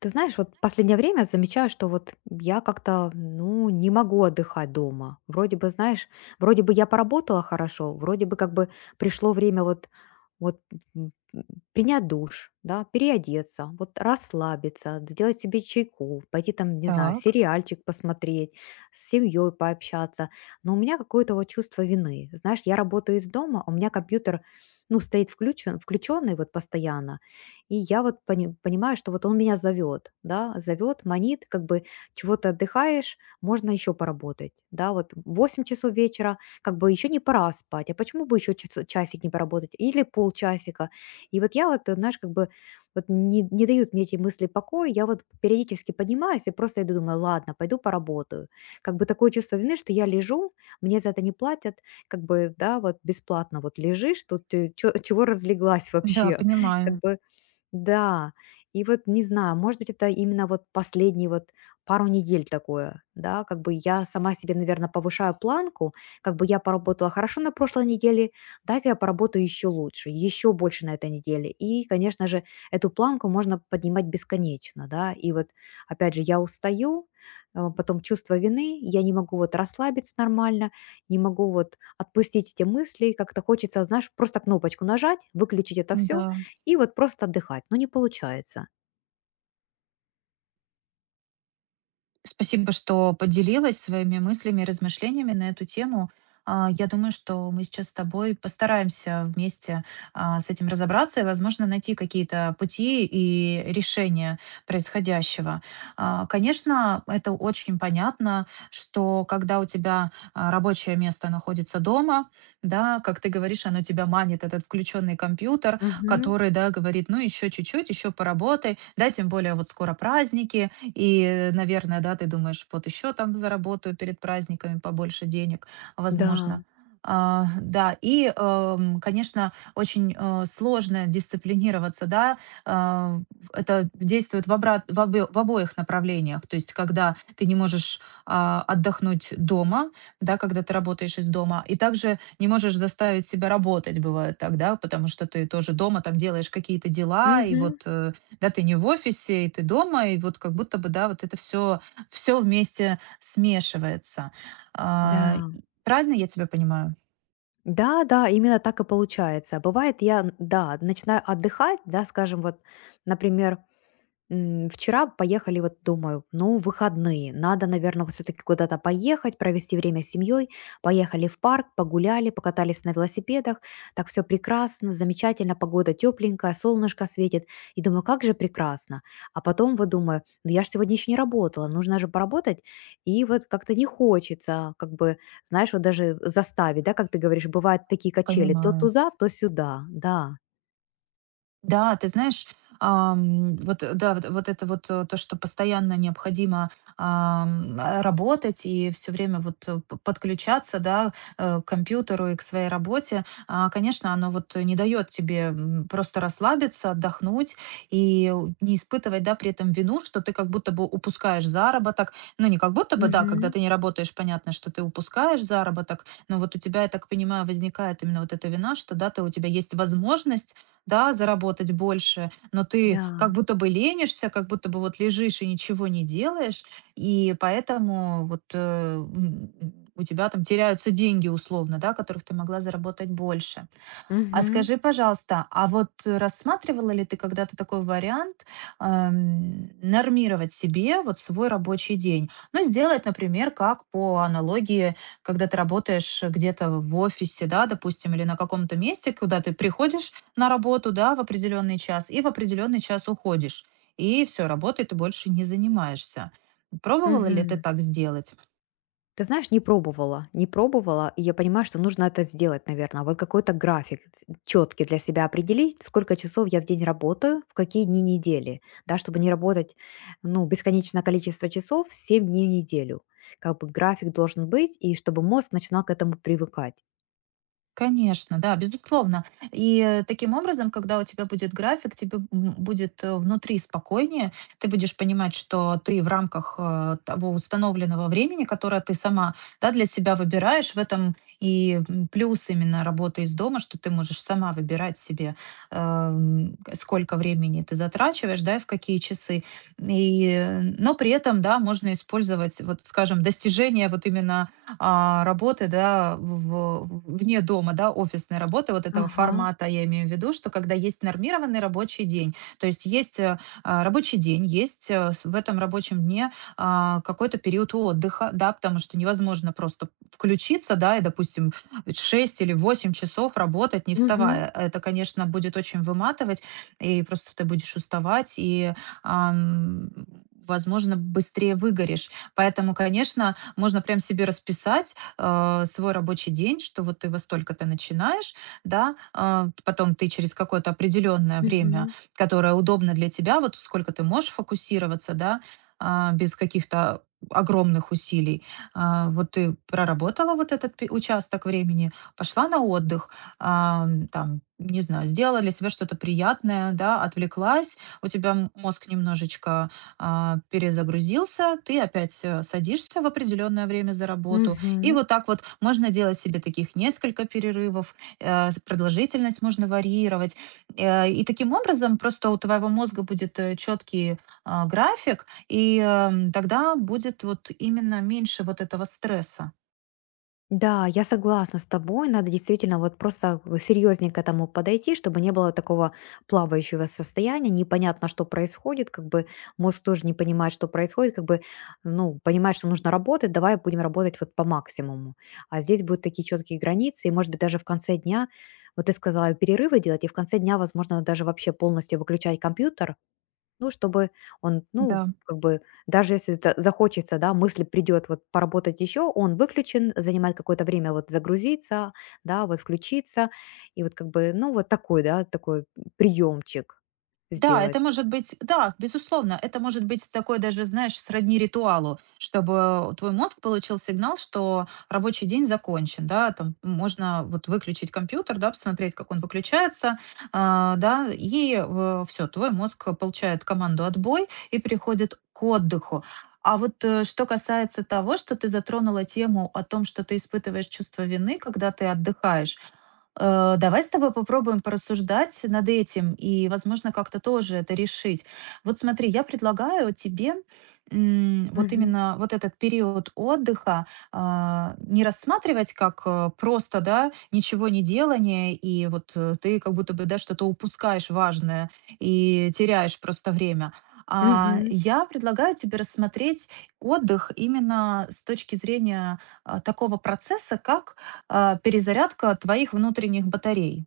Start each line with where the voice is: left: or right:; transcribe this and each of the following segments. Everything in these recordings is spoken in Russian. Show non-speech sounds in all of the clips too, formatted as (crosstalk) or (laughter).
left: Ты знаешь, вот последнее время замечаю, что вот я как-то, ну, не могу отдыхать дома. Вроде бы, знаешь, вроде бы я поработала хорошо, вроде бы как бы пришло время вот м, м, принять душ, да, переодеться, вот расслабиться, сделать себе чайку, пойти там, не знаю,
right: Так,
left: сериальчик посмотреть, с семьей пообщаться. Но у меня какое-то вот чувство вины. Знаешь, я работаю из дома, у меня компьютер, ну, стоит включен, включенный вот постоянно, и я вот понимаю, что вот он меня зовет, да, зовет, манит, как бы чего то отдыхаешь, можно еще поработать, да, вот 8 часов вечера, как бы еще не пора спать, а почему бы еще часик не поработать или полчасика. И вот я вот, знаешь, как бы вот не дают мне эти мысли покоя, я вот периодически поднимаюсь и просто иду, думаю, ладно, пойду поработаю. Как бы такое чувство вины, что я лежу, мне за это не платят, как бы, да, вот бесплатно вот лежишь, тут ты чего разлеглась
right: да,
left: вообще, (laughs) как
right: понимаю.
left: бы да, и вот не знаю, может быть, это именно вот последние вот пару недель такое, да, как бы я сама себе, наверное, повышаю планку, как бы я поработала хорошо на прошлой неделе, дай-ка я поработаю еще лучше, еще больше на этой неделе. И, конечно же, эту планку можно поднимать бесконечно, да, и вот, опять же, я устаю, а потом чувство вины, я не могу вот расслабиться нормально, не могу вот отпустить эти мысли, как-то хочется, знаешь, просто кнопочку нажать, выключить это все,
right: Да.
left: и вот просто отдыхать, но не получается.
right: Спасибо, что поделилась своими мыслями и размышлениями на эту тему. Я думаю, что мы сейчас с тобой постараемся вместе с этим разобраться и, возможно, найти какие-то пути и решения происходящего. Конечно, это очень понятно, что когда у тебя рабочее место находится дома, да, как ты говоришь, оно тебя манит, этот включенный компьютер,
left: Мгм.
right: который, да, говорит, ну, еще чуть-чуть, еще поработай, да, тем более вот скоро праздники, и, наверное, да, ты думаешь, вот еще там заработаю перед праздниками побольше денег,
left: Да.
right: возможно. Да, и, конечно, очень сложно дисциплинироваться, да, это действует в, обрат- в, обе- в обоих направлениях, то есть когда ты не можешь отдохнуть дома, да, когда ты работаешь из дома, и также не можешь заставить себя работать, бывает так, да, потому что ты тоже дома там делаешь какие-то дела, и
left: Мгм.
right: вот да, ты не в офисе, и ты дома, и вот как будто бы, да, вот это все вместе смешивается. А,
left: Да.
right: Правильно я тебя понимаю?
left: Да, да, именно так и получается. Бывает, я, да, начинаю отдыхать, да, скажем, вот, например, вчера поехали, вот думаю, ну, выходные, надо, наверное, все-таки куда-то поехать, провести время с семьей. Поехали в парк, погуляли, покатались на велосипедах. Так все прекрасно, замечательно, погода тепленькая, солнышко светит. И думаю, как же прекрасно. А потом вот думаю, ну, я же сегодня еще не работала, нужно же поработать. И вот как-то не хочется, как бы, знаешь, вот даже заставить, да, как ты говоришь, бывают такие качели, то
right: Понимаю.
left: туда, то сюда, да.
right: Да, ты знаешь, вот, да, вот это вот то, что постоянно необходимо работать и все время вот подключаться, да, к компьютеру и к своей работе, конечно, оно вот не дает тебе просто расслабиться, отдохнуть и не испытывать, да, при этом вину, что ты как будто бы упускаешь заработок. Ну, не как будто бы, да, когда
left: Мгм.
right: ты не работаешь, понятно, что ты упускаешь заработок, но вот у тебя, я так понимаю, возникает именно вот эта вина, что, да, ты, у тебя есть возможность да, заработать больше, но ты как
left: Да.
right: будто бы ленишься, как будто бы вот лежишь и ничего не делаешь, и поэтому вот у тебя там теряются деньги условно, да, которых ты могла заработать больше. А
left: Угу.
right: скажи, пожалуйста, а вот рассматривала ли ты когда-то такой вариант нормировать себе вот свой рабочий день? Ну, сделать, например, как по аналогии, когда ты работаешь где-то в офисе, да, допустим, или на каком-то месте, куда ты приходишь на работу, да, в определенный час и в определенный час уходишь. И все, работой ты больше не занимаешься. Пробовала ли ты
left: Угу.
right: так сделать?
left: Ты знаешь, не пробовала, не пробовала, и я понимаю, что нужно это сделать, наверное. Вот какой-то график четкий для себя определить, сколько часов я в день работаю, в какие дни недели, да, чтобы не работать, ну, бесконечное количество часов 7 дней в неделю. Как бы график должен быть, и чтобы мозг начинал к этому привыкать.
right: Конечно, да, безусловно. И таким образом, когда у тебя будет график, тебе будет внутри спокойнее, ты будешь понимать, что ты в рамках того установленного времени, которое ты сама да, для себя выбираешь, в этом и плюс именно работы из дома, что ты можешь сама выбирать себе, сколько времени ты затрачиваешь, да, и в какие часы. И, но при этом, да, можно использовать, вот, скажем, достижения вот именно работы, да, вне дома, да, офисной работы, вот этого
left: Ага.
right: формата я имею в виду, что когда есть нормированный рабочий день, то есть есть рабочий день, есть в этом рабочем дне какой-то период отдыха, да, потому что невозможно просто включиться, да, и, допустим, 6 или 8 часов работать, не
left: Угу.
right: вставая. Это, конечно, будет очень выматывать, и просто ты будешь уставать, и ам, возможно, быстрее выгоришь. Поэтому, конечно, можно прям себе расписать, свой рабочий день, что вот ты во столько-то начинаешь, да, потом ты через какое-то определенное время,
left: Угу.
right: которое удобно для тебя, вот сколько ты можешь фокусироваться, да, без каких-то огромных усилий. Вот ты проработала вот этот участок времени, пошла на отдых, там, не знаю, сделала для себя что-то приятное, да, отвлеклась, у тебя мозг немножечко перезагрузился, ты опять садишься в определенное время за работу. И
left: Угу.
right: вот так вот можно делать себе таких несколько перерывов, продолжительность можно варьировать. И таким образом просто у твоего мозга будет четкий график, и тогда будет вот именно меньше вот этого стресса.
left: Да, я согласна с тобой. Надо действительно вот просто серьезнее к этому подойти, чтобы не было такого плавающего состояния, непонятно, что происходит, как бы мозг тоже не понимает, что происходит, как бы, ну, понимает, что нужно работать, давай будем работать вот по максимуму. А здесь будут такие четкие границы, и, может быть, даже в конце дня, вот ты сказала, перерывы делать, и в конце дня, возможно, даже вообще полностью выключать компьютер, ну, чтобы он, ну,
right: Да.
left: как бы, даже если за захочется, да, мысль придет вот поработать еще, он выключен, занимает какое-то время вот загрузиться, да, вот включиться. И вот как бы, ну, вот такой, да, такой приемчик
right: Да,
left: сделать.
right: это может быть, да, безусловно, это может быть такое даже, знаешь, сродни ритуалу, чтобы твой мозг получил сигнал, что рабочий день закончен, да, там можно вот выключить компьютер, да, посмотреть, как он выключается, да, и все, твой мозг получает команду отбой и переходит к отдыху. А вот что касается того, что ты затронула тему о том, что ты испытываешь чувство вины, когда ты отдыхаешь. Давай с тобой попробуем порассуждать над этим и, возможно, как-то тоже это решить. Вот смотри, я предлагаю тебе вот
left: Мгм.
right: именно вот этот период отдыха не рассматривать как просто, да, ничего не делание, и вот ты как будто бы, да, что-то упускаешь важное и теряешь просто время. А
left: Мгм.
right: я предлагаю тебе рассмотреть отдых именно с точки зрения такого процесса, как перезарядка твоих внутренних батарей,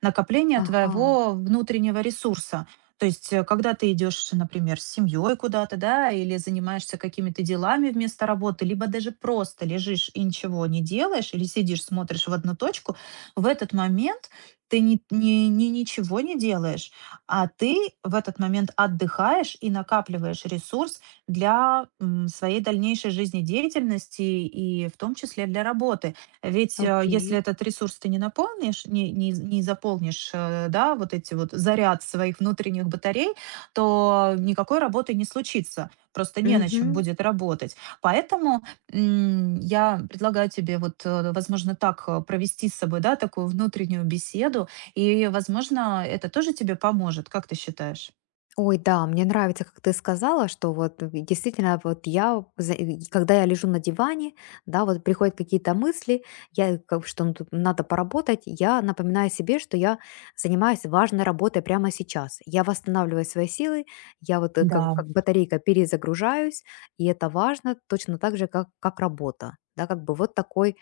right: накопление
left: Ага,
right: твоего внутреннего ресурса. То есть, когда ты идешь, например, с семьей куда-то, да, или занимаешься какими-то делами вместо работы, либо даже просто лежишь и ничего не делаешь, или сидишь, смотришь в одну точку, в этот момент ты ничего не делаешь, а ты в этот момент отдыхаешь и накапливаешь ресурс для своей дальнейшей жизнедеятельности и в том числе для работы. Ведь, если
left: окей.
right: этот ресурс ты не наполнишь, не заполнишь, да, вот эти вот заряд своих внутренних батарей, то никакой работы не случится. Просто не на чем
left: Мгм.
right: будет работать. Поэтому, я предлагаю тебе вот, возможно, так, провести с собой, да, такую внутреннюю беседу. И, возможно, это тоже тебе поможет. Как ты считаешь?
left: Ой, да, мне нравится, как ты сказала, что вот действительно вот я, и когда я лежу на диване, да, вот приходят какие-то мысли, я как бы, что ну, тут надо поработать, я напоминаю себе, что я занимаюсь важной работой прямо сейчас. Я восстанавливаю свои силы, я вот как,
right: Да.
left: как батарейка перезагружаюсь, и это важно точно так же, как работа. Да, как бы вот такой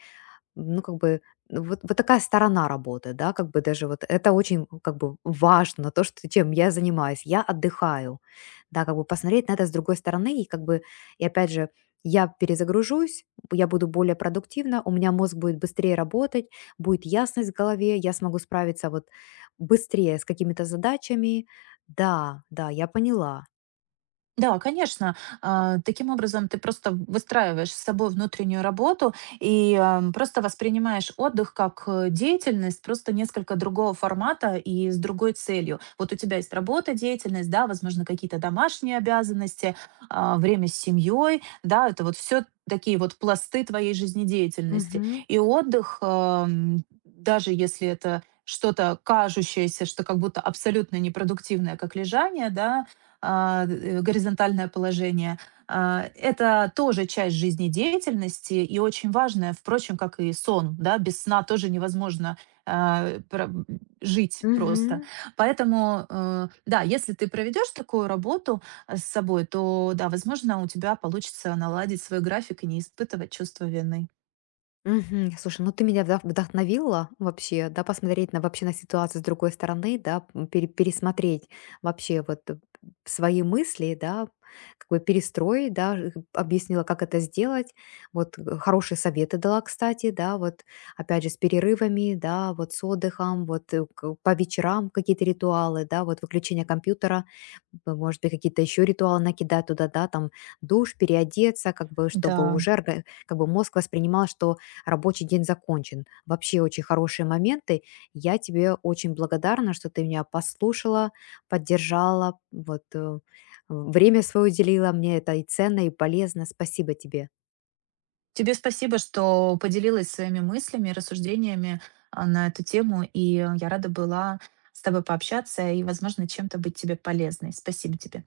left: ну, как бы, вот такая сторона работы, да, как бы даже вот это очень, ну, как бы важно, то, что, чем я занимаюсь. Я отдыхаю, да, как бы посмотреть на это с другой стороны, и как бы, и опять же, я перезагружусь, я буду более продуктивна, у меня мозг будет быстрее работать, будет ясность в голове, я смогу справиться вот быстрее с какими-то задачами. Да, да, я поняла.
right: Да, конечно. Таким образом, ты просто выстраиваешь с собой внутреннюю работу и просто воспринимаешь отдых как деятельность, просто несколько другого формата и с другой целью. Вот у тебя есть работа, деятельность, да, возможно, какие-то домашние обязанности, время с семьей, да, это вот все такие вот пласты твоей жизнедеятельности.
left: Мгм.
right: И отдых, даже если это что-то кажущееся, что как будто абсолютно непродуктивное, как лежание, да, горизонтальное положение. Это тоже часть жизнедеятельности и очень важная, впрочем, как и сон. Да? Без сна тоже невозможно а, про- жить просто.
left: Мгм.
right: Поэтому, да, если ты проведешь такую работу с собой, то, да, возможно, у тебя получится наладить свой график и не испытывать чувство вины.
left: Мгм. Слушай, ну ты меня вдохновила вообще, да, посмотреть на вообще на ситуацию с другой стороны, да, пересмотреть вообще вот свои мысли, да, как бы перестроить, да, объяснила, как это сделать, вот хорошие советы дала, кстати, да, вот опять же с перерывами, да, вот с отдыхом, вот по вечерам какие-то ритуалы, да, вот выключение компьютера, может быть, какие-то еще ритуалы накидать туда, да, там душ, переодеться, как бы, чтобы
right: Да.
left: уже как бы мозг воспринимал, что рабочий день закончен. Вообще очень хорошие моменты. Я тебе очень благодарна, что ты меня послушала, поддержала, вот время свое уделила. Мне это и ценно, и полезно. Спасибо тебе.
right: Тебе спасибо, что поделилась своими мыслями, рассуждениями на эту тему, и я рада была с тобой пообщаться и, возможно, чем-то быть тебе полезной. Спасибо тебе.